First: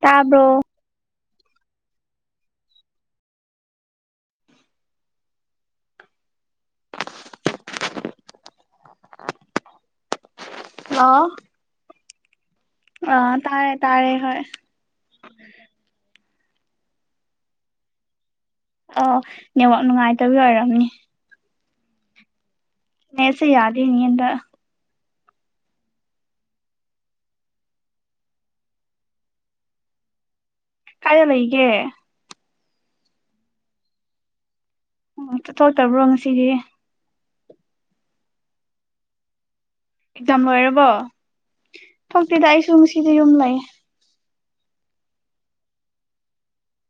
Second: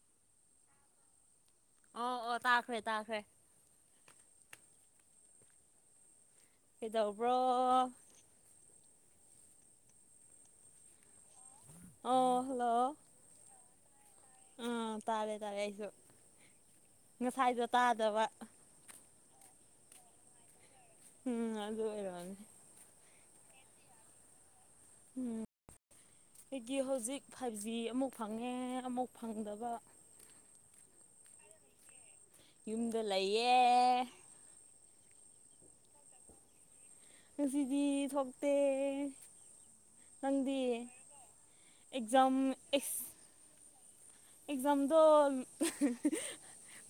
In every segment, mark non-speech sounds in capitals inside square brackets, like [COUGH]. ꯇꯥꯕ꯭ꯔꯣ ꯑꯣ ꯑꯣ ꯇꯥꯈ꯭ꯔꯦ ꯇꯥꯈ꯭ꯔꯦ ꯀꯩꯗꯧꯕ꯭ꯔꯣ ꯍꯜꯂꯣ ꯑꯣ ꯍꯜꯂꯣ ꯑ ꯇꯥꯔꯦ ꯇꯥꯔꯦ ꯍꯣꯏ ꯑꯥ ꯇꯥꯔꯦ ꯇꯥꯔꯦ ꯑꯩꯁꯨ ꯉꯁꯥꯏꯗꯣ ꯇꯥꯗꯕ ꯑꯣ ꯅꯦꯠꯋꯥꯛ ꯅꯨꯡꯉꯥꯏꯇꯕꯩ ꯑꯣꯏꯔꯝꯅꯤ ꯎꯝ ꯑꯗꯨ ꯑꯣꯏꯔꯅꯦ ꯅꯦꯠꯁꯦ ꯌꯥꯗꯦꯅꯦ ꯍꯟꯇꯛ ꯎ ꯑꯩꯒꯤ ꯍꯧꯖꯤꯛ ꯐꯥꯏꯚ ꯖꯤ ꯑꯃꯨꯛ ꯐꯪꯉꯦ ꯑꯃꯨꯛ ꯐꯪꯗꯕ ꯀꯥꯏꯗ ꯂꯩꯒꯦ ꯌꯨꯝꯗ ꯂꯩꯌꯦ ꯑꯣ ꯆꯠꯊꯣꯛꯇꯕ꯭ꯔꯣ ꯉꯁꯤꯗꯤ ꯉꯁꯤꯗꯤ ꯊꯣꯛꯇꯦ ꯑꯦꯛꯖꯥꯝ ꯅꯪꯗꯤ ꯂꯣꯏꯔꯕꯣ ꯑꯦꯛꯖꯥꯝ ꯊꯣꯛꯇꯦꯗ ꯑꯩꯁꯨ ꯑꯦꯁ ꯉꯁꯤꯗꯤ ꯌꯨꯝ ꯂꯩ ꯑꯦꯛꯖꯥꯝꯗꯣ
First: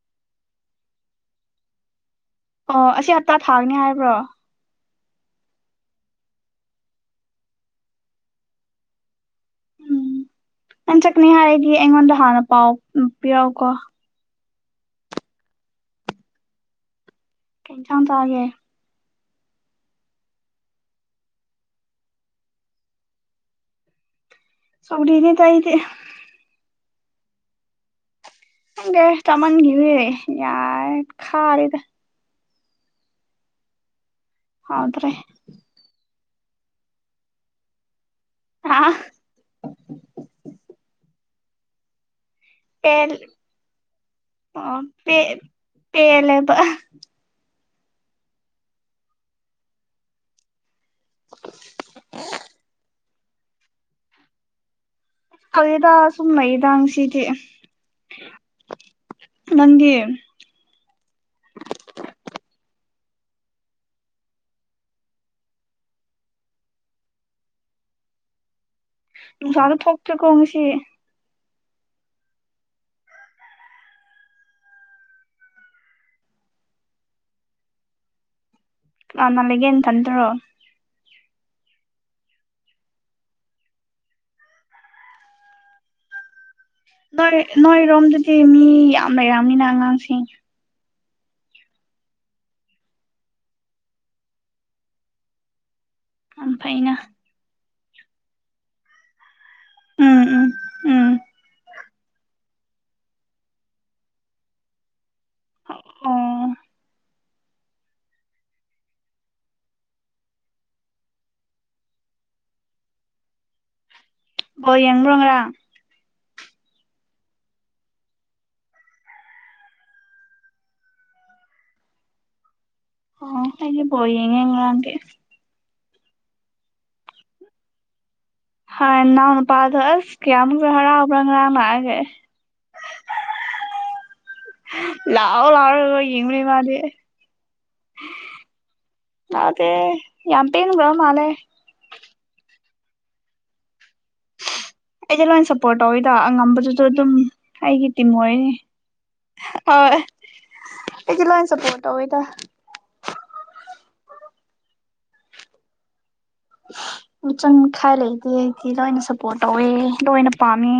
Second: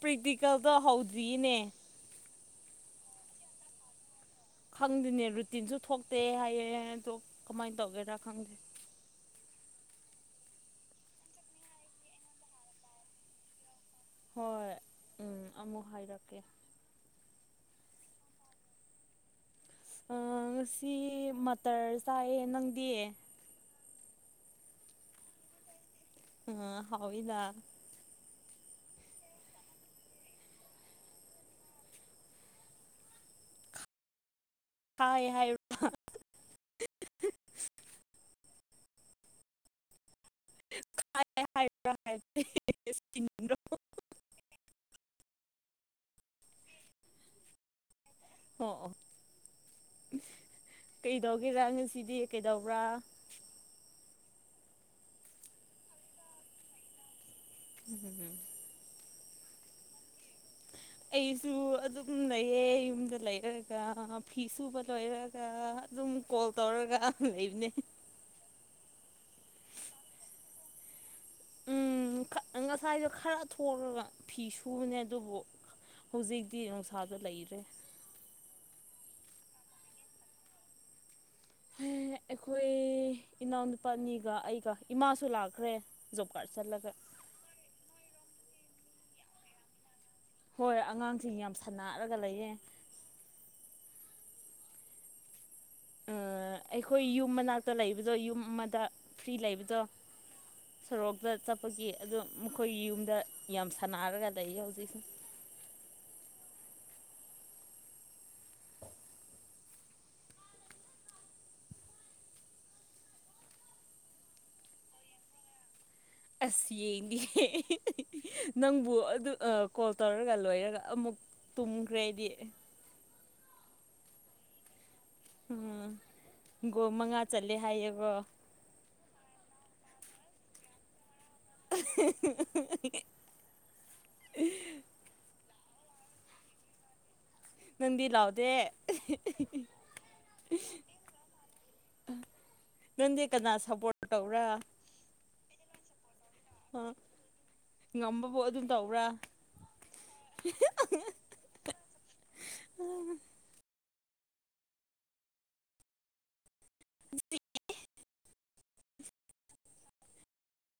ꯄ꯭ꯔꯦꯛꯇꯤꯀꯦꯜꯗꯣ ꯍꯧꯗ꯭ꯔꯤꯅꯦ ꯑꯣ ꯑꯁꯤ ꯍꯞꯇꯥ ꯊꯥꯅꯤ ꯍꯥꯏꯕ꯭ꯔꯣ ꯈꯪꯗꯅꯦ ꯔꯨꯇꯤꯟꯁꯨ ꯊꯣꯛꯇꯦ ꯍꯥꯏꯌꯦ ꯑꯗꯣ ꯀꯃꯥꯏꯟ ꯇꯧꯒꯦꯔꯥ ꯈꯪꯗꯦ ꯎꯝ ꯅꯪ ꯆꯀꯅꯤ ꯍꯥꯏꯔꯒꯤ ꯑꯩꯉꯣꯟꯗ ꯍꯥꯟꯅ ꯄꯥꯎ ꯎ ꯄꯤꯔꯛꯎꯀꯣ ꯍꯣꯏ ꯎꯝ ꯑꯃꯨꯛ ꯍꯥꯏꯔꯛꯀꯦ ꯀꯩ ꯌꯦꯟꯁꯥꯡ ꯆꯥꯒꯦ ꯑ ꯉꯁꯤ ꯃꯇꯔ ꯆꯥꯏꯌꯦ ꯅꯪꯗꯤ ꯁꯧꯗꯤꯅꯤꯗ ꯑꯩꯗꯤ ꯑ ꯍꯥꯎꯏꯗꯥ ꯈꯪꯗꯦ ꯆꯃꯥꯟꯒꯤꯔꯦ ꯌꯥꯔꯦ ꯈꯥꯔꯦꯗ ꯍꯥꯎꯇ꯭ꯔꯦ ꯈꯥꯏ ꯍꯥꯏꯔ ꯑ [INAUDIBLE] ꯄꯦꯜ ꯍꯥꯏꯕ꯭ꯔꯥ ꯑꯣ ꯄꯦ ꯄꯦꯜꯂꯦꯕ꯫ ꯑꯣ ꯑꯣ ꯀꯩꯗꯧꯒꯦꯔꯥ ꯉꯁꯤꯗꯤ ꯀꯩꯗꯧꯕ꯭ꯔꯥ꯫ ꯐꯒꯤꯗ ꯁꯨꯝ ꯂꯩꯗ ꯉꯁꯤꯗꯤ꯫ [UNINTELLIGIBLE] ꯅꯪꯗꯤ꯫ ꯑꯩꯁꯨ ꯑꯗꯨꯝ ꯂꯩꯌꯦ ꯌꯨꯝꯗ ꯂꯩꯔꯒ ꯐꯤ ꯁꯨꯕ ꯂꯣꯏꯔ ꯒ ꯑꯗꯨꯝ ꯀꯣꯜ ꯇꯧꯔꯒ ꯂꯩꯕꯅꯦ꯫ ꯅꯨꯡꯁꯥꯁꯨ ꯊꯣꯛꯇꯦꯀꯣ ꯉꯁꯤ꯫ ꯎꯝ ꯈ-ꯉꯁꯥꯏꯗꯣ ꯈꯔ ꯊꯣꯛꯂꯒ ꯐꯤ ꯁꯨꯕꯅꯦ ꯑꯗꯨꯕꯨ ꯍꯧꯖꯤꯛꯇꯤ ꯅꯨꯡꯁꯥꯗ ꯂꯩꯔꯦ꯫ ꯀꯅꯥ ꯀꯅꯥ ꯂꯩꯒꯦ ꯅꯊꯟꯗꯔꯣ꯫ ꯍꯦ ꯑꯩꯈꯣꯏ ꯏꯅꯥꯎꯅꯨꯄꯥ ꯑꯅꯤꯒ ꯑꯩꯒ ꯏꯃꯥꯁꯨ ꯂꯥꯛꯈ꯭ꯔꯦ꯫ ꯖꯣꯕ ꯀꯥꯔꯗ ꯆꯠꯂꯒ꯫ ꯅꯣꯏ ꯅꯣꯏꯔꯣꯝꯗꯗꯤ ꯃꯤ ꯌꯥꯝ ꯂꯩꯔꯝꯅꯤꯅ ꯑꯉꯥꯡꯁꯤꯡ꯫ ꯍꯣꯏ ꯑꯉꯥꯡꯁꯤꯡ ꯌꯥꯝ ꯁꯅꯥꯔꯒ ꯂꯩꯌꯦ꯫ ꯌꯥꯝ ꯐꯩꯅ ꯑꯩꯈꯣꯏ ꯌꯨꯝ ꯃꯅꯥꯛꯇ ꯂꯩꯕꯗꯣ ꯌꯨꯝ ꯑꯃꯗ ꯐ꯭ꯔꯤ ꯂꯩꯕꯗꯣ ꯎꯝ ꯎꯝ ꯎꯝ ꯁꯣꯔꯣꯛꯇ ꯆꯠꯄꯒꯤ ꯑꯗꯣ ꯃꯈꯣꯏꯒꯤ ꯌꯨꯝꯗ ꯌꯥꯝ ꯁꯥꯟꯅꯔꯒ ꯂꯩꯌꯦ ꯍꯧꯖꯤꯛ꯫ ꯑꯣ꯫ ꯕꯣꯜ ꯌꯦꯡꯕ꯭ꯔꯣ ꯉꯔꯥꯡ꯫ ꯑꯁ ꯌꯦꯡꯗꯦ [UNINTELLIGIBLE] ꯅꯪꯕꯨ ꯑꯗꯨ ꯑ ꯀꯣꯜ ꯇꯧꯔꯒ ꯂꯣꯏꯔꯒ ꯑꯃꯨꯛ ꯇꯨꯝꯈ꯭ꯔꯦ ꯑꯩꯗꯤ꯫ ꯑꯣ ꯑꯩꯗꯤ ꯕꯣꯜ ꯌꯦꯉꯦ ꯉꯔꯥꯡꯗꯤ꯫ ꯑ ꯒꯣꯜ ꯃꯉꯥ ꯆꯜꯂꯦ ꯍꯥꯏꯌꯦꯀꯣ꯫ ꯍ ꯅꯅꯥꯎꯅꯄꯥꯥꯗꯣ ꯑꯁ ꯀꯌꯥꯃꯨꯛ ꯍꯔꯥꯎꯕꯔ ꯉꯔꯥꯡ ꯂꯥꯛꯑꯒ ꯂꯥꯎ ꯂꯥꯎꯔꯒ ꯌꯦꯡꯕꯅꯦ ꯃꯥꯗꯤ꯫ ꯅꯪꯗꯤ ꯂꯥꯎꯗꯦ ꯂꯥꯎꯗꯦ ꯌꯥꯝ ꯄꯦꯟꯈ꯭ꯔ ꯃꯥꯜꯂꯦ ꯅꯪꯗꯤ ꯀꯅꯥ ꯁꯞꯄꯣꯔꯠ ꯇꯧꯕꯔꯥ꯫ ꯑꯩꯗꯤ ꯂꯣꯏꯅ ꯁꯄꯣꯔꯠ ꯇꯧꯋꯤꯗ ꯑꯉꯝꯕ ꯑꯗꯨꯗꯣ ꯑꯗꯨꯝ ꯑꯩꯒꯤ ꯇꯤꯝ ꯉꯝꯕꯕꯨ ꯑꯣꯏꯔꯦ꯫ ꯑꯗꯨꯝ ꯇꯧꯕ꯭ꯔꯥ [UNINTELLIGIBLE] ꯑꯩꯗꯤ ꯂꯣꯏꯅ ꯁꯄꯣꯔꯇ ꯇꯧꯋꯤꯗ꯫ ꯃꯤꯆꯪ ꯃꯤꯈꯥꯏ ꯂꯩꯇꯦ ꯑꯩꯗꯤ ꯂꯣꯏꯅ ꯁꯞꯄꯣꯔꯠ ꯇꯧꯋꯦ ꯂꯣꯏꯅ ꯄꯥꯝꯃꯦ꯫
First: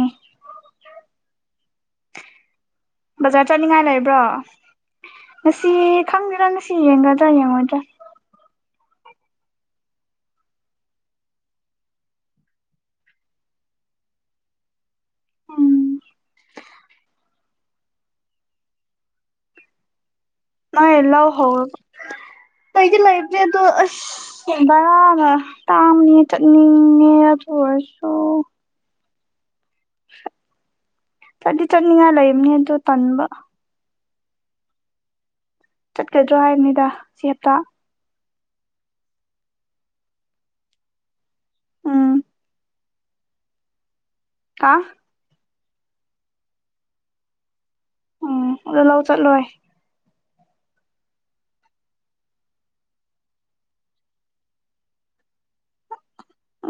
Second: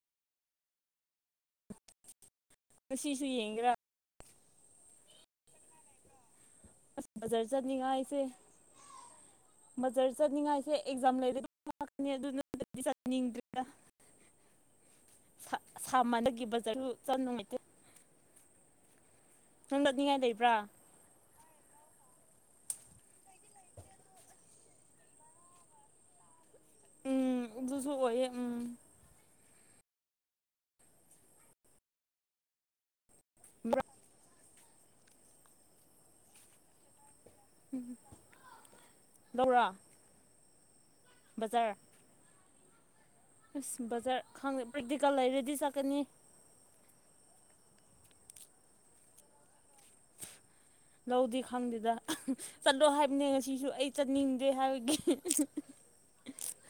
ꯉꯁꯤꯁꯨ ꯕꯖꯥꯔ ꯌꯦꯡꯒꯦꯔꯥ ꯆꯠꯅꯤꯡꯉꯥꯏ ꯂꯩꯕ꯭ꯔꯣ ꯉꯁꯤ ꯈꯪꯗꯦꯗ ꯉꯁꯤ ꯌꯦꯡꯒꯗ꯭ꯔꯥ ꯌꯦꯡꯉꯣꯏꯗ꯭ꯔꯥ꯫ ꯑꯩꯁꯦ [INAUDIBLE] ꯕꯖꯔ ꯆꯠꯅꯤꯡꯉꯥꯏꯁꯦ ꯑꯦꯛꯖꯥꯝ ꯂꯩꯔ [UNINTELLIGIBLE] ꯀꯅꯤ ꯑꯗꯨ ꯅꯠꯇ꯭ꯔꯗꯤ ꯆꯠꯅꯤꯡꯗ꯭ꯔꯦꯗ꯫ ꯎꯝ ꯁꯥ-ꯁꯥꯃꯟ [INAUDIBLE] ꯒꯤ ꯕꯖꯥꯔꯗꯨ ꯆꯠ ꯅꯨꯡꯉꯥꯏꯇꯦ꯫ ꯅꯪ [UNINTELLIGIBLE] ꯅꯤꯡꯉꯥꯏ ꯂꯩꯕ꯭ꯔꯥ꯫ ꯅꯣꯏ ꯂꯧ ꯍꯧ ꯂꯩꯗꯤ ꯂꯩꯇꯦ ꯑꯗꯣ ꯑꯁ ꯕꯔꯥꯒ ꯇꯥꯡꯕꯅꯦ ꯆꯠꯅꯤꯡꯉꯦ ꯎꯝ ꯑꯗꯨꯁꯨ ꯑꯗꯨꯑꯣꯏꯔꯁꯨ ꯑꯣꯏꯌꯦ ꯎꯝ ꯆꯠꯗꯤ ꯆꯠꯅꯤꯡꯉꯥꯏ ꯂꯩꯝꯅꯦ ꯑꯗꯨ ꯇꯟꯕ꯫ [UNINTELLIGIBLE] ꯆꯠꯀꯗ꯭ꯔꯣ ꯍꯥꯏꯕꯅꯤꯗ ꯁꯤ ꯍꯞꯇꯥ꯫ ꯎꯝ ꯂꯧꯔꯥ꯫ ꯕꯖꯥꯔ ꯎꯝ ꯑꯁ ꯕꯖꯥꯔ ꯈꯪꯗꯦ ꯍꯥ ꯄ꯭ꯔꯦꯛꯇꯤꯀꯥ ꯂꯩꯔꯗꯤ ꯆꯠꯀꯅꯤ ꯎꯝ ꯑꯗꯨ ꯂꯧ ꯆꯠꯂꯣꯏ ꯂꯧꯗꯤ ꯈꯪꯗꯦꯗ ꯆꯠꯂꯣ ꯍꯥꯏꯕꯅꯦ ꯉꯁꯤꯁꯨ ꯑꯩ ꯆꯠꯅꯤꯡꯗꯦ ꯍꯥꯏꯕꯒꯤ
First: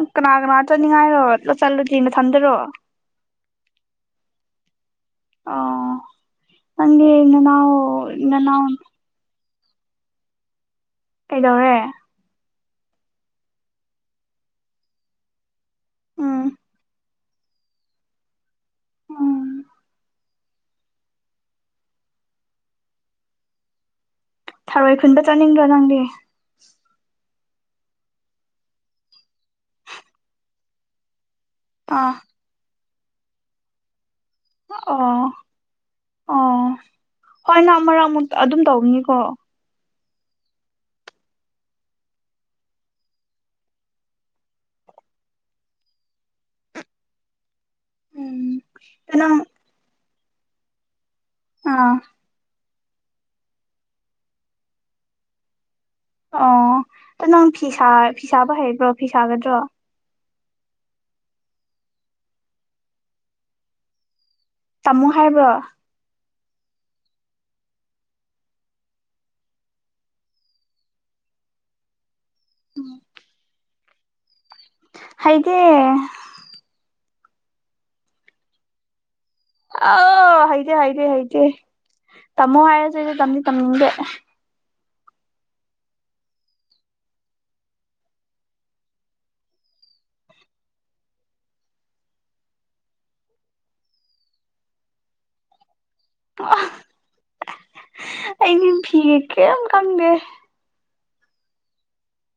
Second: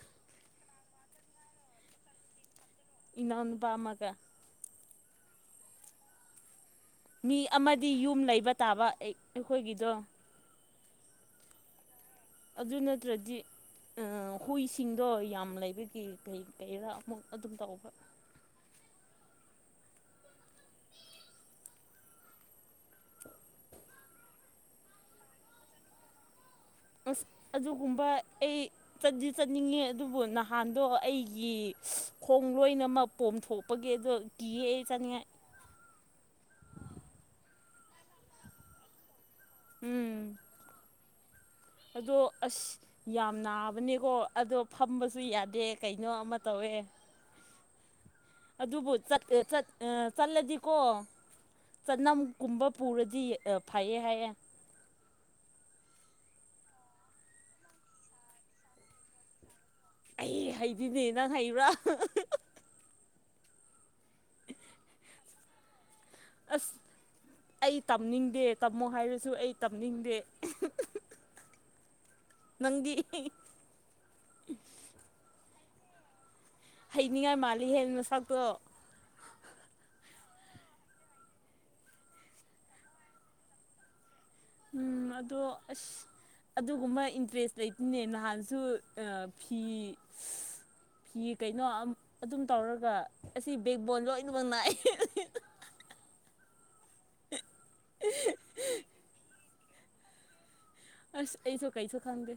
ꯎ ꯀꯅꯥ ꯀꯅꯥ ꯆꯠꯅꯤꯡꯉꯥꯏꯔꯣ ꯆꯠꯂꯨꯗꯤ ꯅꯊꯟꯗꯔꯣ ꯏꯅꯥꯎ ꯅꯨꯄꯥ ꯑꯃꯒ ꯑꯧ ꯃꯤ ꯑꯃꯗꯤ ꯌꯨꯝ ꯂꯩꯕ ꯅꯅꯥꯎ ꯇꯥꯕ ꯑꯩꯈꯣꯏꯒꯤꯗꯣ ꯀꯩꯗꯧꯔꯦ ꯑꯗꯨ ꯅꯠꯇ꯭ꯔꯗꯤ ꯍꯨꯏꯁꯤꯡꯗꯣ ꯌꯥꯝ ꯂꯩꯕ ꯀꯤ ꯀꯩ ꯎꯝ ꯀꯩꯔꯥ ꯑꯃꯨꯛ ꯑꯗꯨꯝ ꯇꯧꯕ ꯎꯝ ꯑ [UNINTELLIGIBLE] ꯊꯔꯣꯏ ꯈꯨꯟꯕ ꯆꯠꯅꯤꯡꯗ꯭ꯔꯣ ꯅꯪꯗꯤ ꯑꯁ ꯑꯗꯨꯒꯨꯝꯕ ꯑꯩ ꯆꯠꯇꯤ ꯆꯠꯅꯤꯡꯉꯦ ꯑꯗꯨꯕꯨ ꯅꯍꯥꯟꯗꯣ ꯑꯩꯒꯤ ꯑꯥ ꯈꯣꯡ ꯂꯣꯏꯅꯃꯛ ꯄꯣꯝꯊꯣꯛꯄꯒꯤ ꯑꯗꯣ ꯀꯤꯌꯦ ꯑꯩ ꯆꯠꯅꯤꯡꯉꯥꯏ ꯑꯣ ꯑꯣ ꯍꯣꯏ ꯅꯪ ꯃꯔꯛ ꯑꯃꯨꯛ ꯑꯗꯨꯝ ꯇꯧꯅꯤꯀꯣ ꯎꯝ ꯑꯗꯣ ꯑꯁ ꯌꯥꯝ ꯅꯥꯕꯅꯦꯀꯣ ꯑꯗꯣ ꯐꯝꯕꯁꯨ ꯌꯥꯗꯦ ꯀꯩꯅꯣ ꯑꯃ ꯇꯧꯋꯦ ꯎꯝ ꯑꯗꯨꯕꯨ ꯑꯗꯣ ꯅꯪ ꯆꯠꯂ ꯆꯠ ꯆꯠꯂꯗꯤꯀꯣ ꯑꯥ ꯆꯅꯝ ꯀꯨꯝꯕ ꯄꯨꯔꯗꯤ ꯐꯩꯌꯦ ꯍꯥꯏꯌꯦ ꯑꯣ ꯑꯗꯨ ꯅꯪ ꯐꯤ ꯁꯥ ꯐꯤ ꯁꯥꯕ ꯍꯩꯕ꯭ꯔꯣ ꯐꯤ ꯁꯥꯒꯗ꯭ꯔꯣ ꯑꯩ ꯍꯩꯖꯤꯗꯤ ꯅꯪ ꯍꯩꯕ꯭ꯔꯥ ꯇꯥꯃꯣ ꯍꯥꯏꯕ꯭ꯔꯣ ꯑꯁ ꯑꯩ ꯇꯝꯅꯤꯡꯗꯦ ꯇꯝꯃꯣ ꯍꯥꯏꯔꯁꯨ ꯑꯩ ꯇꯝꯅꯤꯡꯗꯦ ꯅꯪꯗꯤ ꯍꯩꯗꯦ ꯍꯩꯅꯤꯡꯉꯥꯏ ꯃꯥꯜꯂꯤ ꯍꯦ ꯅꯁꯥꯛꯇꯣ ꯑ ꯍꯩꯗꯦ ꯍꯩꯗꯦ ꯍꯩꯇꯦ ꯇꯝꯃꯣ ꯍꯥꯏꯔꯁꯨ ꯑꯩꯗꯤ ꯇꯝꯗꯤ ꯇꯝꯅꯤꯡꯗꯦ ꯎꯝ ꯑꯗꯣ ꯑꯁ ꯑꯗꯨꯒꯨꯝꯕ ꯏꯟꯇꯔꯦꯁ ꯂꯩꯇꯦꯅꯦ ꯅꯍꯥꯟꯁꯨ ꯐꯤ ꯍꯤ ꯀꯩꯅꯣ ꯑꯗꯨꯝ ꯇꯧꯔꯒ ꯑꯁꯤ ꯕꯦꯛꯕꯣꯟ ꯂꯣꯏꯅꯃꯛ ꯅꯥꯏ ꯑꯩꯗꯤ ꯐꯤꯒ ꯀꯩꯝ ꯈꯪꯗꯦ ꯑꯁ ꯑꯩꯁꯨ ꯀꯩꯁꯨ ꯈꯪꯗꯦ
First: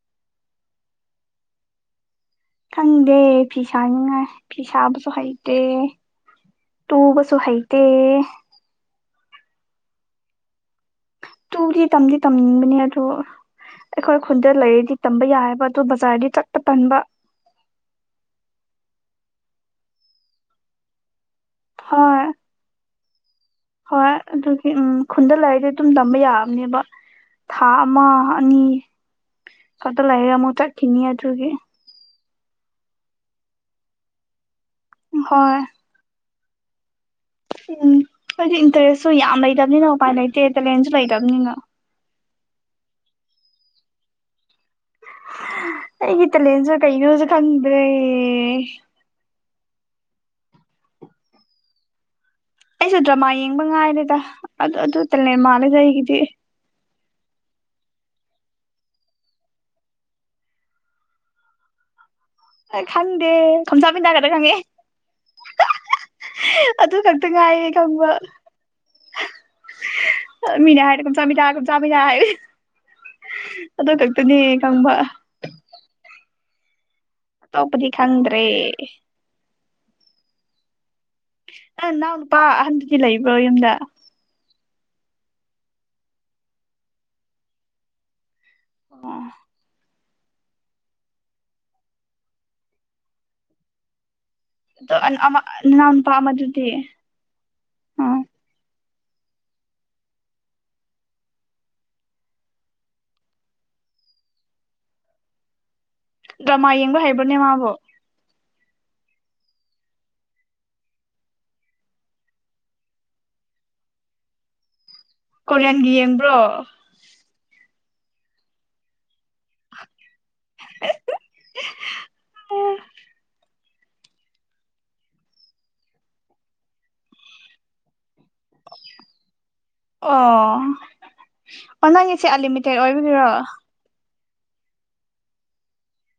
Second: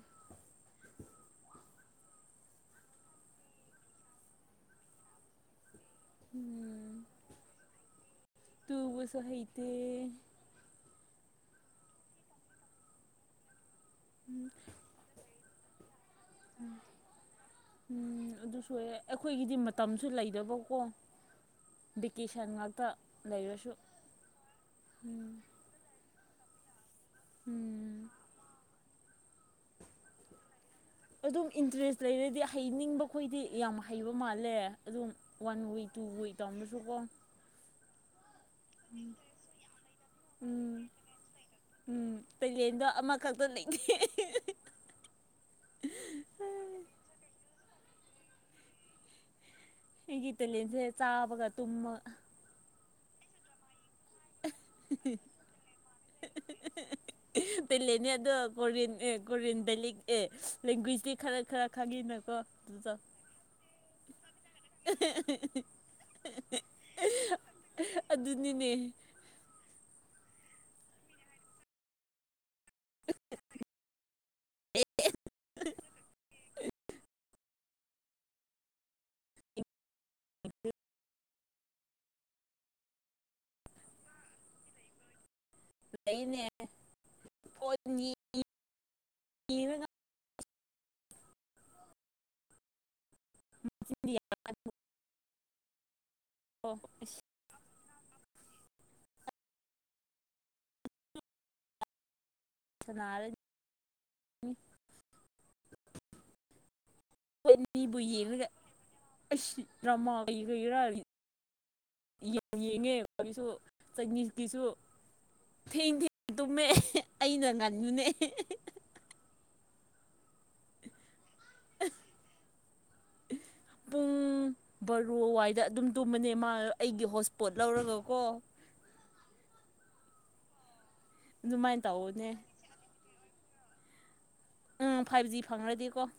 ꯈꯪꯗꯦ ꯐꯤ ꯁꯥꯅꯤꯡꯉꯥꯏ ꯐꯤ ꯁꯥꯕꯁꯨ ꯍꯩꯇꯦ ꯎꯝ ꯇꯨꯕꯁꯨ ꯍꯩꯇꯦ ꯇꯨꯕꯁꯨ ꯍꯩꯇꯦ ꯇꯨꯗꯤ ꯇꯝꯗꯤ ꯇꯝꯅꯤꯡꯕꯅꯦ ꯑꯗꯣ ꯑꯩꯈꯣꯏ ꯈꯨꯟꯗ ꯂꯩꯔꯗꯤ ꯇꯝꯕ ꯌꯥꯏꯑꯕ ꯑꯗꯣ ꯕꯖꯥꯔꯗꯤ ꯆꯠꯄ ꯇꯟꯕ ꯎꯝ ꯑꯗꯨꯁꯨ ꯑꯣꯏꯌꯦ ꯑꯩꯈꯣꯏꯒꯤꯗꯤ ꯃꯇꯝꯁꯨ ꯂꯩꯗꯕꯀꯣ ꯍꯣꯏ ꯕꯤꯀꯤꯁꯟ ꯉꯥꯛꯇ ꯂꯩꯔꯁꯨ ꯍꯣꯏ ꯑꯗꯨꯒꯤ ꯎꯝ ꯈꯨꯟꯗ ꯂꯩꯔꯤꯗꯤ ꯑꯗꯨꯝ ꯇꯝꯕ ꯌꯥꯕꯅꯦꯕ ꯊꯥ ꯑꯃ ꯎꯝ ꯑꯅꯤ ꯈꯛꯇ ꯂꯩꯔ ꯑꯃꯨꯛ ꯆꯠ ꯑꯗꯨꯝ ꯏꯟꯇꯔꯦꯁ ꯂꯩꯔꯗꯤ ꯍꯩꯅꯤꯡꯕꯈꯣꯏꯗꯤ ꯌꯥꯝ ꯍꯩꯕ ꯃꯥꯜꯂꯦ ꯑꯗꯨꯝ ꯍꯣꯏ ꯋꯥꯟ ꯋꯤ ꯇꯨ ꯋꯤ ꯇꯥꯝꯕꯁꯨꯀꯣ ꯎꯝ ꯍꯥꯏꯗꯤ ꯏꯟꯇꯔꯦꯁꯁꯨ ꯌꯥꯝ ꯂꯩꯇꯕꯅꯤꯅ ꯎꯄꯥꯏ ꯂꯩꯇꯦ ꯎꯝ ꯇꯦꯂꯦꯟꯁꯨ ꯂꯩꯇꯕꯅꯤꯅ ꯎꯝ ꯇꯦꯂꯦꯟꯗꯣ ꯑꯃꯈꯛꯇ ꯂꯩꯇꯦ ꯑꯩꯒꯤ ꯇꯦꯂꯦꯟꯁꯦ ꯀꯩꯅꯣꯁꯨ ꯈꯪꯗ꯭ꯔꯦ ꯑꯩꯒꯤ ꯇꯦꯂꯦꯟꯁꯦ ꯆꯥꯕꯒ ꯇꯨꯝꯃ ꯑꯩꯁꯨ ꯗ꯭ꯔꯃꯥ ꯌꯦꯡꯕ ꯉꯥꯏꯔꯦꯗ ꯑꯗꯨ ꯑꯗꯨ ꯇꯦꯂꯦꯟ ꯃꯥꯜꯂꯦꯗ ꯑꯩꯒꯤꯗꯤ [UNINTELLIGIBLE] ꯇꯦꯂꯦꯟꯅꯦ ꯑꯗꯣ ꯀꯣꯔꯤꯌꯟ ꯑꯦ ꯀꯣꯔꯤꯌꯟ ꯕꯦꯂꯦꯛ ꯑꯦ ꯂꯦꯡꯒ꯭ꯋꯦꯁꯇꯤ ꯈꯔ ꯈꯔ ꯈꯪꯉꯤꯅꯀꯣ ꯑꯗꯨꯗꯣ ꯈꯪꯗꯦ ꯈꯝꯖꯥꯕꯤꯗꯥꯒꯗ ꯈꯪꯉꯦ ꯑꯗꯨ ꯈꯛꯇ ꯉꯥꯏꯌꯦ ꯈꯪꯕ ꯑꯗꯨꯅꯤꯅꯦ ꯃꯤꯅꯥ ꯍꯥꯏꯔꯒ [UNINTELLIGIBLE] ꯑꯗꯨ ꯈꯛꯇꯅꯦ ꯈꯪꯕ [UNINTELLIGIBLE] ꯑꯇꯣꯞꯄꯗꯤ ꯈꯪꯗ꯭ꯔꯦ ꯑ [UNINTELLIGIBLE] ꯑꯪ ꯅꯅꯥꯎ ꯅꯨꯄꯥ ꯑꯍꯟꯗꯨꯗꯤ ꯂꯩꯕ꯭ꯔꯣ ꯌꯨꯝꯗ ꯂꯩꯅꯦ ꯐꯣꯟꯒꯤ ꯑꯥ [UNINTELLIGIBLE] ꯑꯃ ꯅꯅꯥꯎ ꯅꯨꯄꯥ ꯑꯃꯥꯗꯨꯗꯤ ꯁꯥꯟꯅꯔꯤ ꯗꯔꯃꯥ ꯌꯦꯡꯕ ꯍꯩ ꯃꯣꯏ ꯑꯅꯤꯕꯨ ꯌꯦꯡꯔꯥꯒꯥ ꯑꯩꯁ ꯗ꯭ꯔꯃꯥ ꯀꯩꯒꯤꯔꯥ ꯌꯦꯡꯉꯦ ꯈꯣꯏꯁꯨ ꯆꯥꯏꯅꯤꯀꯤꯁꯨ ꯀꯣꯔꯤꯌꯟꯒꯤ ꯊꯦꯡ ꯊꯦꯡ ꯌꯦꯡꯕ꯭ꯔꯣ ꯇꯨꯝꯃꯦ ꯑꯩꯅ ꯉꯜꯕꯅꯦ [UNINTELLIGIBLE] ꯄꯨꯡ ꯕꯥꯔꯣꯋꯥꯏꯗ ꯑꯗꯨꯝ ꯇꯨꯝꯕꯅꯦ ꯃꯥ ꯑꯩꯒꯤ ꯍꯣꯠꯁꯄꯣꯠ ꯂꯧꯔꯒꯀꯣ ꯑꯗꯨꯃꯥꯏꯅ ꯑꯣ ꯅꯪꯒꯤꯁꯦ ꯇꯧꯕꯅꯦ [UNINTELLIGIBLE] ꯑꯣꯏꯕꯥꯁꯤꯔꯣ ꯎꯝ ꯐꯥꯏꯚ ꯖꯤ ꯐꯪꯔꯗꯤꯀꯣ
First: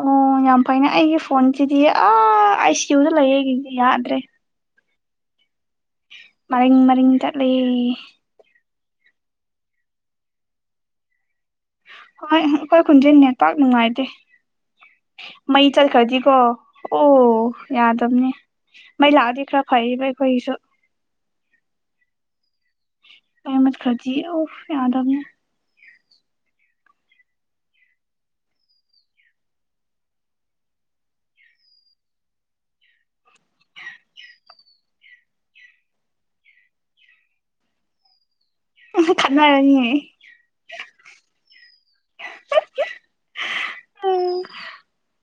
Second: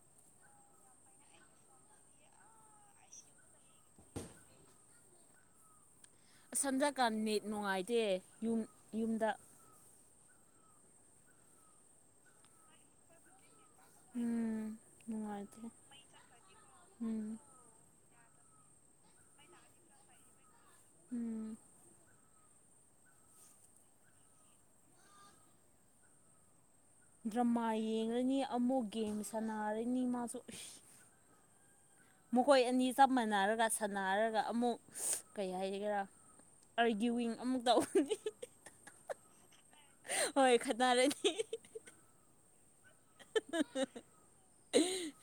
ꯑꯣ ꯌꯥꯝ ꯐꯩꯅꯦ ꯑꯩꯒꯤ ꯐꯣꯟꯁꯤꯗꯤ ꯑꯥ ꯑꯥꯏ ꯁꯤ ꯌꯨꯗ ꯂꯩꯌꯦ ꯑꯩꯒꯤꯗꯤ ꯌꯥꯗ꯭ꯔꯦ ꯑꯁ ꯃꯔꯤꯡ ꯃꯔꯤꯡ ꯍꯟꯗꯛꯀꯥꯟ ꯅꯦꯠ ꯆꯠꯂꯦ ꯅꯨꯡꯉꯥꯏꯇꯦ ꯌꯨꯝ ꯌꯨꯝꯗꯥ ꯍꯣꯏ ꯑꯈꯣꯏ ꯈꯨꯟꯖꯤ ꯅꯦꯠ ꯄꯥꯛ ꯅꯨꯡꯉꯥꯏ ꯇꯦ ꯎꯝ ꯅꯨꯡꯉꯥꯏꯇꯦ ꯃꯩ ꯆꯠꯈꯔꯥꯗꯤ ꯀꯣ ꯑꯣ ꯎꯝ ꯌꯥꯗꯕꯅꯤ ꯃꯩ ꯂꯥꯛꯑꯥꯗꯤ ꯈꯔ ꯐꯩꯕ ꯑꯈꯣꯏꯒꯤꯁꯨ ꯎꯝ ꯃꯩ ꯃꯨꯠꯈꯔꯗꯤ ꯑꯣ ꯌꯥꯗꯕꯅꯤ ꯗ꯭ꯔꯃꯥ ꯌꯦꯡꯔꯥꯅꯤ ꯑꯃꯨꯛ ꯒꯦꯝ ꯁꯥꯟꯅꯔꯅꯤ ꯃꯥꯁꯨ ꯃꯈꯣꯏ ꯑꯅꯤ ꯆꯞ ꯃꯥꯟꯅꯔꯒ ꯁꯥꯟꯅꯔꯒ ꯑꯃꯨꯛ ꯀꯩ ꯍꯥꯏꯒꯦꯔꯥ ꯑꯔꯒ꯭ꯌꯨꯋꯤ [UNINTELLIGIBLE] ꯡ ꯑꯃꯨꯛ ꯇꯧꯔꯗꯤ ꯈꯠꯅꯔꯅꯤꯌꯦ ꯍꯣꯏ ꯈꯠꯅꯥꯔꯅꯤ ꯑꯣ [UNINTELLIGIBLE]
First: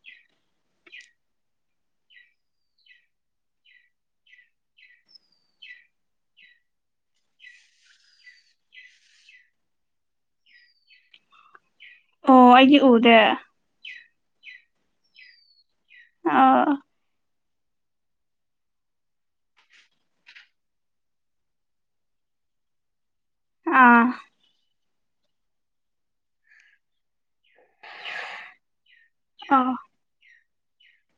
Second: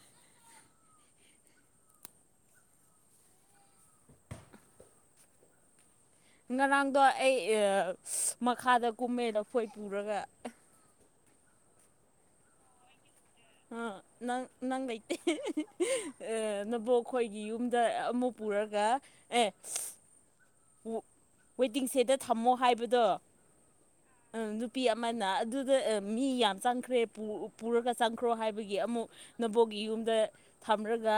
ꯉꯔꯥꯡꯗꯣ ꯑꯩ ꯃꯈꯥꯗ ꯀꯨꯝꯃꯦ ꯂꯐꯣꯏ ꯄꯨꯔꯒ ꯍꯣ ꯑꯩꯒꯤ ꯎꯗꯦ ꯑꯥ ꯅꯪ ꯅꯪ ꯅꯩꯇꯦ ꯑꯣ ꯅꯕꯣꯛ ꯈꯣꯢ ꯒꯤ ꯌꯨꯝꯗꯥ ꯑꯃꯨꯛ ꯄꯨꯔꯒꯥ ꯑꯦ ꯋꯦꯇꯤꯡ ꯁꯦꯗꯗꯥ ꯊꯝꯃꯣ ꯍꯥꯏꯕꯗꯣ ꯑꯥ ꯅꯨꯄꯤ ꯑꯃꯥꯅ ꯑꯗꯨꯗꯥ ꯃꯤ ꯌꯥꯝ ꯆꯪꯈ꯭ꯔꯦ ꯄꯨ ꯄꯨꯔꯒꯥ ꯆꯪꯈ꯭ꯔꯣ ꯍꯥꯏꯕꯒꯤ ꯑꯃꯨꯛ ꯑꯣ ꯅꯕꯣꯛꯒꯤ ꯌꯨꯝꯗ ꯊꯝꯔꯥꯒꯥ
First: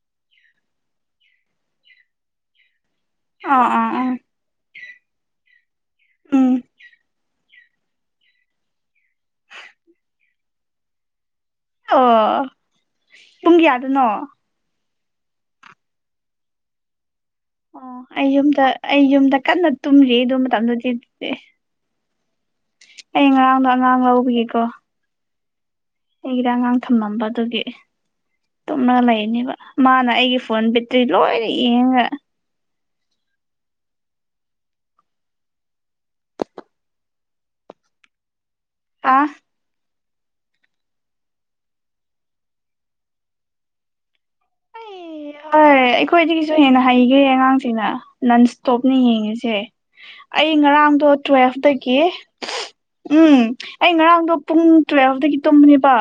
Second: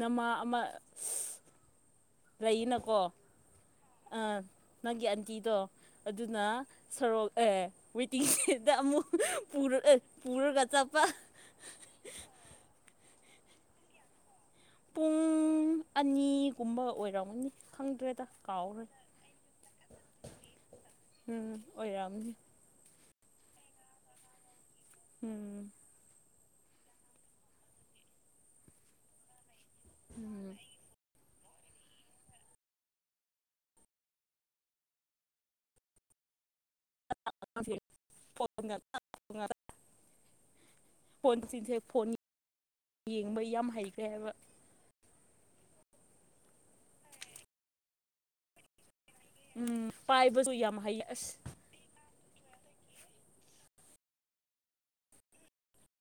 ꯅꯃꯥ ꯑꯃꯥ ꯂꯩꯅꯥꯀꯣ ꯑꯣ ꯑꯣ ꯅꯪꯒꯤ ꯑꯟꯇꯤꯗꯣ ꯑꯗꯨꯅ ꯎꯝ ꯁꯣꯔꯣꯛ ꯑꯦ ꯋꯦꯇꯤꯡꯁꯦꯗꯗꯥ ꯑꯃꯨꯛ ꯄꯨꯔꯒ ꯆꯠꯄꯥ ꯑꯣ ꯄꯨꯡ ꯀꯌꯥꯗꯅꯣ ꯄꯨꯡ ꯑꯅꯤꯒꯨꯝꯕ ꯑꯣꯏꯔꯝꯅꯤ ꯑꯣ ꯑꯩ ꯌꯨꯝꯗ ꯑꯩ ꯌꯨꯝꯗ ꯀꯟꯅꯥ ꯇꯨꯝꯔꯤ ꯑꯗꯨ ꯃꯇꯝꯗꯨꯗꯤ ꯎꯝ ꯑꯣꯏꯔꯝꯅꯤ ꯑꯩ ꯉꯔꯥꯡꯗꯣ ꯑꯉꯥꯡ ꯂꯧꯕꯥꯒꯤꯀꯣ ꯎꯝ ꯑꯩꯒꯤꯗꯥ ꯑꯉꯥꯡ ꯊꯝꯃꯝꯕꯥꯗꯨꯒꯤ ꯇꯨꯝꯔꯒꯥ ꯂꯩꯅꯦꯕ ꯃꯥꯅ ꯑꯩꯒꯤ ꯎꯝ ꯐꯣꯟ ꯕꯦꯇ꯭ꯔꯤ ꯂꯣꯏꯅ ꯌꯦꯡꯉꯒ [UNINTELLIGIBLE] ꯑꯥ ꯐꯣꯟꯁꯤꯡꯁꯦ ꯐꯣꯟ ꯌꯦꯡꯕ ꯌꯥꯝ ꯍꯩꯈ꯭ꯔꯦ ꯍꯥꯏꯕ ꯑꯩ ꯑꯩꯈꯣꯏꯗꯒꯤꯁꯨ ꯍꯦꯟꯅ ꯍꯩꯈ꯭ꯔꯦ ꯑꯉꯥꯡꯁꯤꯡꯅ ꯅꯟꯁꯇꯣꯞꯅꯦ ꯌꯦꯡꯉꯤꯁꯦ ꯁꯦ ꯎꯝ ꯄꯥꯏꯕꯁꯨ ꯑꯩ ꯌꯥꯝ ꯍꯩ ꯉꯔꯥꯡꯗꯣ ꯑꯁ ꯇꯨꯋꯦꯞꯇꯥꯒꯤ ꯎꯝ ꯑꯩ ꯉꯔꯥꯡꯗꯣ ꯄꯨꯡ ꯇꯨꯋꯦꯜꯞꯇꯗꯒꯤ ꯇꯨꯝꯕꯅꯦꯕ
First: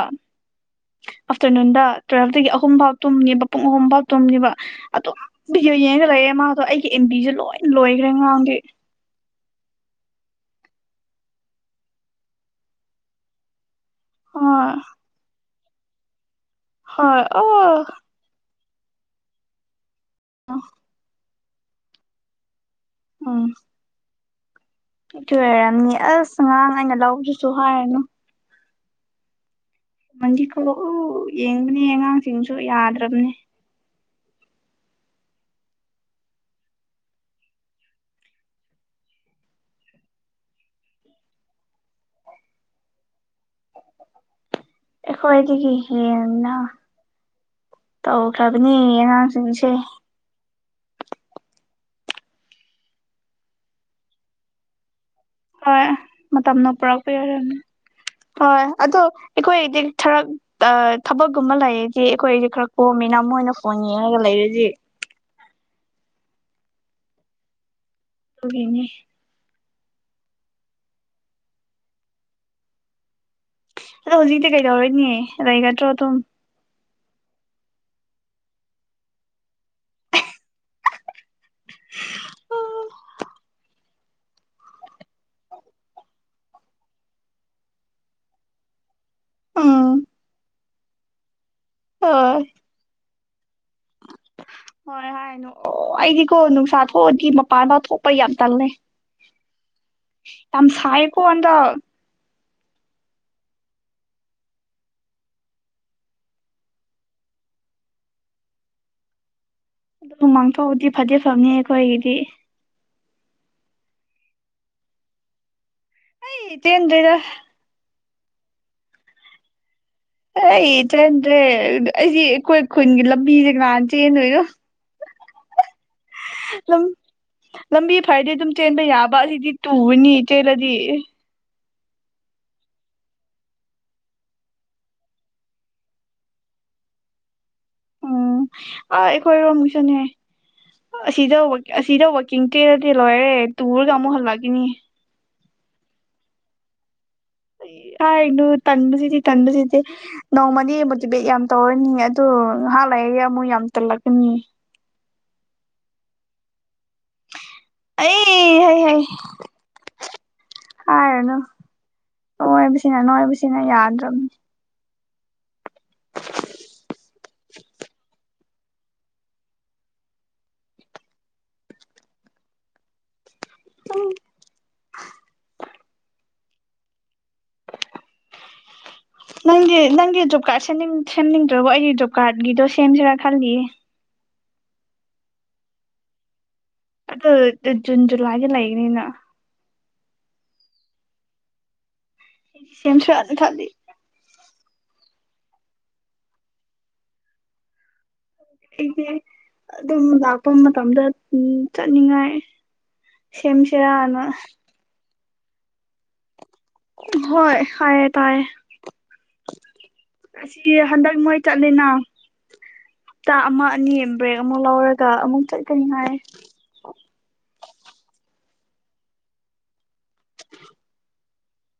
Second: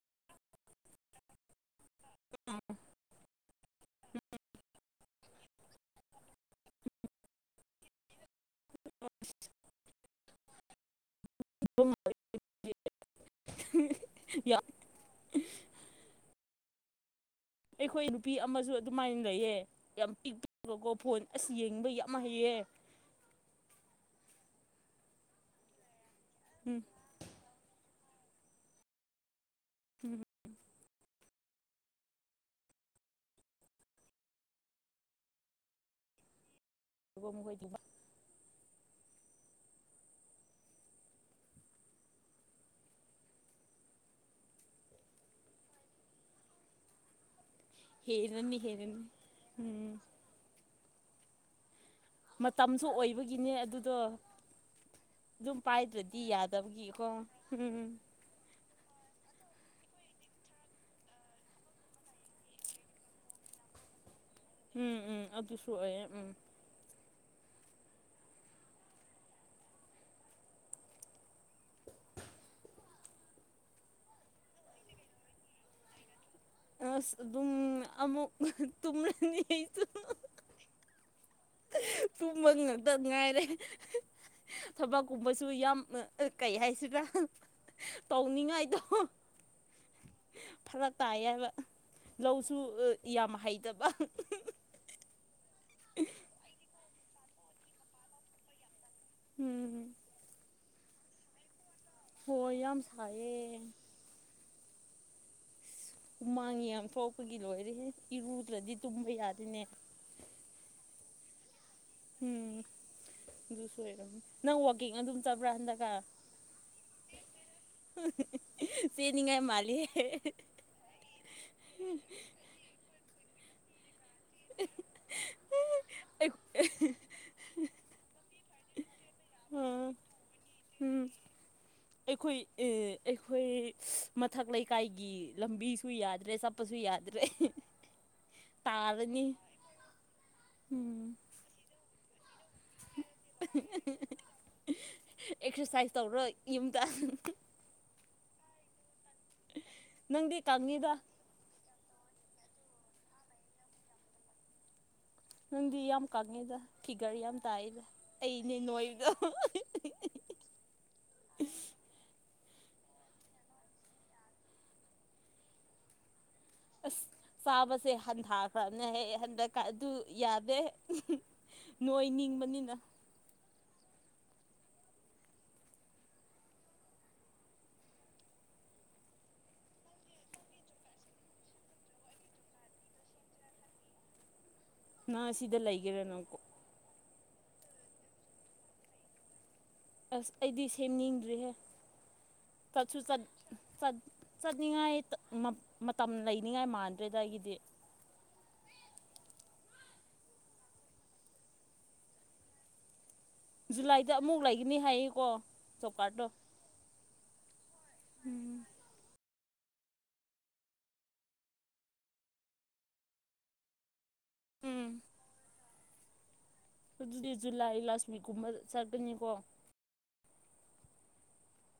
ꯑꯥꯐꯇꯔꯅꯨꯟꯗ ꯇꯨꯋꯦꯜꯐꯇꯒꯤ ꯑꯍꯨꯝꯐꯥꯎ ꯇꯨꯝꯅꯦꯕ ꯄꯨꯡ ꯑꯍꯨꯝꯐꯥꯎ ꯇꯨꯝꯅꯦꯕ ꯑꯗꯨꯝ ꯕꯤꯗꯤꯌꯣ ꯌꯦꯡꯉꯒ ꯂꯩꯌꯦ ꯃꯥꯗꯣ ꯑꯩꯒꯤ ꯑꯦꯝꯕꯤꯖꯨ ꯂꯣꯏ ꯂꯣꯏꯈ꯭ꯔꯦ ꯉꯥꯔꯥꯡꯗꯤ [UNINTELLIGIBLE] [UNINTELLIGIBLE] ꯍꯣꯏ ꯍꯣꯏ ꯑ ꯑꯩꯈꯣꯏ ꯅꯨꯄꯤ ꯑꯃꯁꯨ ꯑꯗꯨꯃꯥꯏꯅ ꯂꯩꯌꯦ ꯌꯥꯝ ꯄꯤꯛ [UNINTELLIGIBLE] ꯀꯣ ꯐꯣꯟ ꯑꯁ ꯌꯦꯡꯕ ꯌꯥꯝ ꯍꯩꯌꯦ [UNINTELLIGIBLE] ꯑꯗꯨꯏ ꯑꯣꯏꯔꯝꯅꯤ ꯑꯁ ꯉꯔꯥꯡ ꯎꯝ ꯑꯩꯅ ꯂꯧꯗꯨꯁꯨ ꯍꯥꯏꯔꯒ [UNINTELLIGIBLE] ꯌꯦꯡꯕꯅꯦ ꯑꯉꯥꯡꯁꯤꯡꯁꯨ ꯌꯥꯗ꯭ꯔꯕꯅꯦ [UNINTELLIGIBLE] ꯑꯩꯈꯣꯏꯗꯒꯤ ꯍꯦꯟꯅ ꯍꯦꯟꯅꯅꯤ ꯇꯧꯈ꯭ꯔꯕꯅꯤ ꯍꯦꯟꯅꯅꯤ ꯑꯉꯥꯡꯁꯤꯡꯁꯦ ꯎꯝ ꯃꯇꯝꯁꯨ ꯑꯣꯏꯕꯒꯤꯅꯦ ꯑꯗꯨꯗꯣ ꯑꯗꯨꯝ ꯍꯣꯏ ꯄꯥꯏꯗ꯭ꯔꯗꯤ ꯃꯇꯝꯅ ꯌꯥꯗꯕꯒꯤꯀꯣ ꯄꯨꯔꯛꯄ ꯑꯣꯏꯔꯝꯅꯤ ꯎꯝ ꯍꯣꯏ ꯑꯗꯣ ꯑꯩꯈꯣꯏꯗꯤ ꯊꯔꯛ ꯊꯕꯛꯀꯨꯝꯕ ꯂꯩꯔꯤꯗꯤ ꯑꯩꯈꯣꯏꯗꯤ ꯈꯔ ꯀꯣꯝꯃꯤꯅ ꯃꯣꯏꯅ ꯐꯣꯟ ꯌꯦꯡꯉꯒ ꯂꯩꯔꯗꯤ ꯎꯝ ꯎꯝ ꯑꯗꯨꯁꯨ ꯑꯣꯏꯌꯦ ꯎꯝ ꯑꯗꯨꯒꯤꯅꯦ ꯑꯗꯣ ꯍꯧꯖꯤꯛꯇꯤ ꯀꯩꯗꯧꯔꯨꯅꯤ ꯂꯩꯒꯗ꯭ꯔꯣ ꯑꯗꯨꯝ ꯑꯁ ꯑꯗꯨꯝ ꯑꯃꯨꯛ ꯇꯨꯝꯔꯅꯤ ꯑꯩꯁꯨ ꯇꯨꯝꯕ ꯉꯥꯛꯇ ꯉꯥꯏꯔꯦ ꯊꯕꯛꯀꯨꯝꯕꯁꯨ ꯌꯥꯝ ꯑ ꯑ ꯀꯩ ꯍꯥꯏꯁꯤꯔꯥ ꯇꯧꯅꯤꯡꯉꯥꯏꯗꯣ ꯎꯝ ꯐꯔꯛ ꯇꯥꯏ ꯍꯥꯏꯕ ꯍꯣꯏ ꯂꯧꯁꯨ ꯌꯥꯝ ꯍꯩꯇꯕ ꯍꯣꯏ ꯍꯥꯏꯔꯅꯨ ꯑꯣ ꯑꯩꯗꯤꯀꯣ ꯅꯨꯡꯁꯥ ꯊꯣꯛꯑꯗꯤ ꯃꯄꯥꯟꯗ ꯊꯣꯛꯄ ꯌꯥꯝ ꯇꯜꯂꯦ ꯎꯝ ꯌꯥꯝ ꯁꯥꯏꯌꯦꯀꯣ ꯍꯟꯗꯛ ꯍꯣ ꯌꯥꯝ ꯁꯥꯏꯌꯦ ꯏꯁ ꯍꯨꯃꯥꯡ ꯌꯥꯝ ꯊꯣꯛꯄꯒꯤ ꯂꯣꯏꯔꯦꯍꯦ ꯏꯔꯨꯗ꯭ꯔꯗꯤ ꯇꯨꯝꯕ ꯌꯥꯗꯦꯅꯦ ꯍꯨꯃꯥꯡ ꯊꯣꯛꯑꯗꯤ ꯐꯗꯤ ꯐꯕꯅꯤꯍꯦ ꯎꯝ ꯑꯗꯨꯁꯨ ꯑꯣꯏꯔꯝꯅꯤ ꯅꯪ ꯋꯥꯀꯤꯡ ꯑꯗꯨꯝ ꯆꯠꯄ꯭ꯥꯔ ꯍꯟꯗꯛꯀ [UNINTELLIGIBLE] ꯆꯦꯟꯗꯦꯗ ꯆꯦꯅꯤꯡꯉꯥꯏ ꯃꯥꯂꯦꯍꯦ ꯑꯩ ꯆꯦꯟꯗ꯭ꯔꯦ ꯑꯩꯁꯤ ꯑꯩꯈꯣꯏ ꯈꯨꯟꯒꯤ ꯂꯝꯕꯤꯁꯦ ꯀꯅꯥꯅ ꯆꯦꯟꯗꯣꯏ [UNINTELLIGIBLE] ꯂꯝꯕꯤ ꯐꯔꯗꯤ ꯑꯗꯨꯝ ꯆꯦꯟꯕ ꯌꯥꯕ ꯑꯁꯤꯗꯤ ꯎꯝ ꯇꯨꯔꯅꯤ ꯎꯝ ꯑꯩꯈꯣꯏ ꯑꯦ ꯑꯩꯈꯣꯏ ꯃꯊꯛ ꯂꯩꯀꯥꯏꯒꯤ ꯂꯝꯕꯤꯁꯨ ꯌꯥꯗ꯭ꯔꯦ ꯆꯞ ꯄꯁꯨ ꯌꯥꯗ꯭ꯔꯦ ꯎꯝ ꯑꯥ ꯇꯥꯔꯅꯤ ꯑꯩꯈꯣꯏꯔꯣꯝꯒꯤꯁꯨꯅꯦ ꯎꯝ ꯑꯁꯤꯗ ꯋꯥꯛ ꯑꯁꯤꯗ ꯋꯥꯛ [UNINTELLIGIBLE] ꯂꯣꯏꯔꯦ ꯇꯨꯔꯒ ꯑꯃꯨꯛ ꯍꯂꯛꯀꯅꯤ ꯑꯦꯛꯁꯔꯁꯥꯏꯁ ꯇꯧꯔꯣ ꯌꯨꯝꯗ ꯍꯥꯏꯅꯨ ꯇꯟꯕꯁꯤꯗꯤ ꯇꯟꯕꯁꯤꯗꯤ ꯅꯪꯗꯤ ꯅꯣꯡꯃꯗꯤ ꯀꯪꯉꯤꯗ ꯃꯣꯇꯤꯕꯦꯠ ꯌꯥꯝ ꯇꯧꯔꯅꯤ ꯑꯗꯨ ꯉꯍꯥꯛ ꯂꯩꯔ ꯑꯃꯨꯛ ꯌꯥꯝ ꯇꯜꯂꯛꯀꯅꯤ ꯅꯪꯗꯤ ꯌꯥꯝ ꯀꯪꯉꯦꯗ ꯐꯤꯒꯔ ꯌꯥꯝ ꯇꯥꯏꯗ ꯑꯩ ꯑꯩꯅꯦ ꯍꯩ ꯍꯩ ꯅꯣꯏꯕꯗ ꯍꯥꯏꯔꯅꯨ ꯅꯣꯏꯕꯁꯤꯅ ꯅꯣꯏꯕꯁꯤꯅ ꯌꯥꯗ꯭ꯔꯝꯅꯤ ꯑꯁ ꯆꯥꯕꯁꯦ ꯍꯟꯊꯥꯈ꯭ꯔꯝꯅꯦ ꯍꯟꯗ ꯑꯗꯨ ꯌꯥꯗꯦ ꯅꯣꯏꯅꯤꯡꯕꯅꯤꯅ [UNINTELLIGIBLE] [INAUDIBLE] ꯅꯪꯗꯤ ꯅꯪꯒꯤ ꯖꯣꯕ ꯀꯥꯔꯗ ꯁꯦꯝꯅꯤꯡ ꯁꯦꯝꯅꯤꯡꯗ꯭ꯔꯕꯣ ꯑꯩꯗꯤ ꯖꯣꯕ ꯀꯥꯔꯗꯒꯤꯗꯣ ꯁꯦꯝꯁꯤꯔ ꯈꯜꯂꯤꯌꯦ ꯅꯪ ꯑꯁꯤꯗ ꯂꯩꯒꯦꯔꯥ ꯅꯪꯀꯣ ꯑꯗꯨ ꯎ ꯖꯨꯟ ꯖꯨꯂꯥꯏꯒꯤ ꯂꯩꯒꯅꯤꯅ ꯑꯁ ꯑꯩꯗꯤ ꯁꯦꯝꯅꯤꯡꯗ꯭ꯔꯤꯍꯦ ꯆꯠꯁꯨ ꯆꯠ ꯁꯦꯝꯁꯤꯔꯥꯅ ꯈꯜꯂꯤ ꯆꯠ ꯆꯠꯅꯤꯡꯉꯥꯏ ꯇ ꯃꯠ ꯃꯇꯝ ꯂꯩꯅꯤꯡꯉꯥꯏ ꯃꯥꯟꯗ꯭ꯔꯦꯗ ꯑꯩꯒꯤꯗꯤ ꯑꯩꯗꯤ ꯑꯗꯨꯝ ꯂꯥꯛꯄ ꯃꯇꯝꯗ ꯎꯝ ꯆꯠꯅꯤꯡꯉꯥꯏ ꯖꯨꯂꯥꯏꯗ ꯁꯦꯝꯁꯤꯔꯥꯅ ꯑꯃꯨꯛ ꯂꯩꯒꯅꯤ ꯍꯥꯏꯌꯦꯀꯣ ꯖꯣꯕ ꯀꯥꯔꯠꯇꯣ ꯎꯝ ꯍꯣꯏ ꯍꯥꯏꯌꯦ ꯇꯥꯏꯌꯦ ꯑꯁꯤ ꯍꯟꯗꯛ ꯃꯣꯏ ꯆꯠꯂꯤꯅ ꯍꯞꯇꯥ ꯑꯃ ꯑꯅꯤ ꯕ꯭ꯔꯦꯛ ꯑꯃꯨꯛ ꯎꯝ ꯂꯧꯔꯒ ꯑꯃꯨꯛ ꯆꯠꯀꯅꯤ ꯍꯥꯏꯌꯦ ꯑꯗꯨꯗꯤ ꯖꯨꯂꯥꯏ ꯂꯥꯁꯋꯤꯛꯀꯨꯝꯕ ꯆꯠꯀꯅꯤꯀꯣ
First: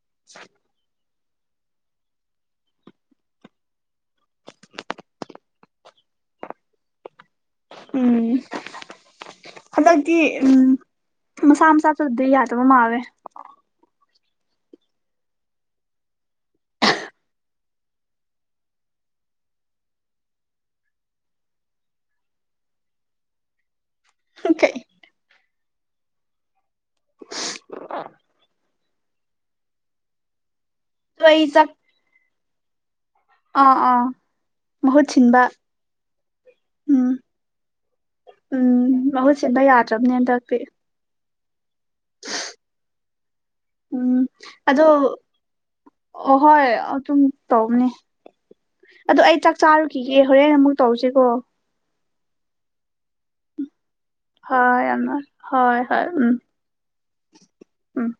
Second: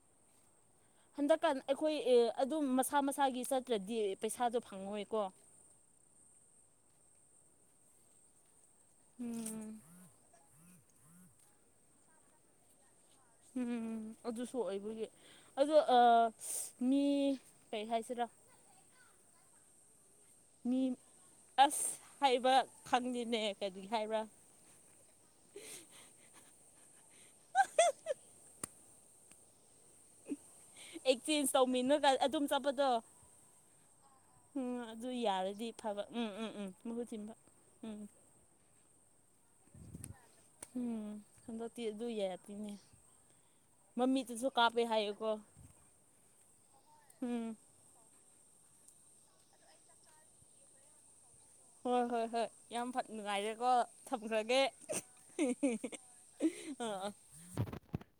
[INAUDIBLE] ꯍꯟꯗꯛꯀꯥꯟ ꯑꯩꯈꯣꯏ ꯑꯦ ꯑꯗꯨꯝ ꯃꯁꯥ ꯃꯁꯥꯒꯤ ꯆꯠꯇ꯭ꯔꯗꯤ ꯄꯩꯁꯥꯗꯣ ꯐꯪꯉꯣꯏꯀꯣ ꯎꯝ ꯎꯝ ꯍꯟꯗꯛꯇꯤ ꯎꯝ ꯃꯁꯥ ꯃꯁꯥꯁꯨꯗꯤ ꯌꯥꯗꯕ ꯃꯥꯜꯂꯦ ꯎꯝ ꯑꯗꯨꯁꯨ ꯑꯣꯏꯕꯒꯤ ꯑꯗꯣ ꯑ ꯃꯤ ꯀꯩ ꯍꯥꯏꯁꯤꯔꯥ ꯃꯤ ꯑꯁ ꯍꯥꯏꯕ ꯈꯪꯉꯦꯅꯦ ꯀꯔꯤ ꯍꯥꯏꯕ꯭ꯔꯥ [UNINTELLIGIBLE] ꯂꯣꯏ ꯑꯦꯛꯆꯦꯟꯖ ꯆꯠ ꯇꯧꯃꯤꯅ ꯑꯗꯨꯝ ꯆꯠꯄꯗꯣ ꯑꯥ ꯑꯥ ꯎꯝ ꯃꯍꯨꯠ ꯑꯗꯨ ꯁꯤꯟꯕ ꯌꯥꯔꯗꯤ ꯐꯕ ꯎꯝ ꯎꯝ ꯎꯝ ꯃꯍꯨꯠ ꯁꯤꯟꯕ ꯎꯝ ꯎꯝ ꯃꯍꯨꯠ ꯁꯤꯟꯕ ꯌꯥꯗ꯭ꯔꯕꯅꯦ ꯍꯟꯇꯥꯛꯇꯤ ꯎꯝ ꯍꯟꯗꯛꯇꯤ ꯑꯗꯨ ꯌꯥꯗꯤꯅꯦ ꯎꯝ ꯃꯃꯤꯠꯇꯁꯨ ꯀꯥꯞꯄꯦ ꯑꯗꯣ ꯍꯥꯏꯌꯦꯀꯣ ꯍꯣꯏ ꯑꯗꯨꯝ ꯎꯝ ꯇꯧꯅꯤ ꯑꯗꯨ ꯑꯩ ꯆꯥꯛ ꯆꯥꯔꯨꯈꯤꯒꯦ ꯍꯣꯔꯦꯟ ꯑꯃꯨꯛ ꯇꯧꯁꯤꯀꯣ ꯍꯣꯏ ꯍꯣꯏ ꯍꯣꯏ ꯌꯥꯝ ꯐꯠ ꯅꯨꯡꯉꯥꯏꯔꯦꯀꯣ ꯊꯝꯈ꯭ꯔꯒꯦ ꯍꯣꯏ ꯌꯥꯝꯅ ꯍꯣꯏ ꯍꯣꯏ ꯎꯝ ꯎꯝ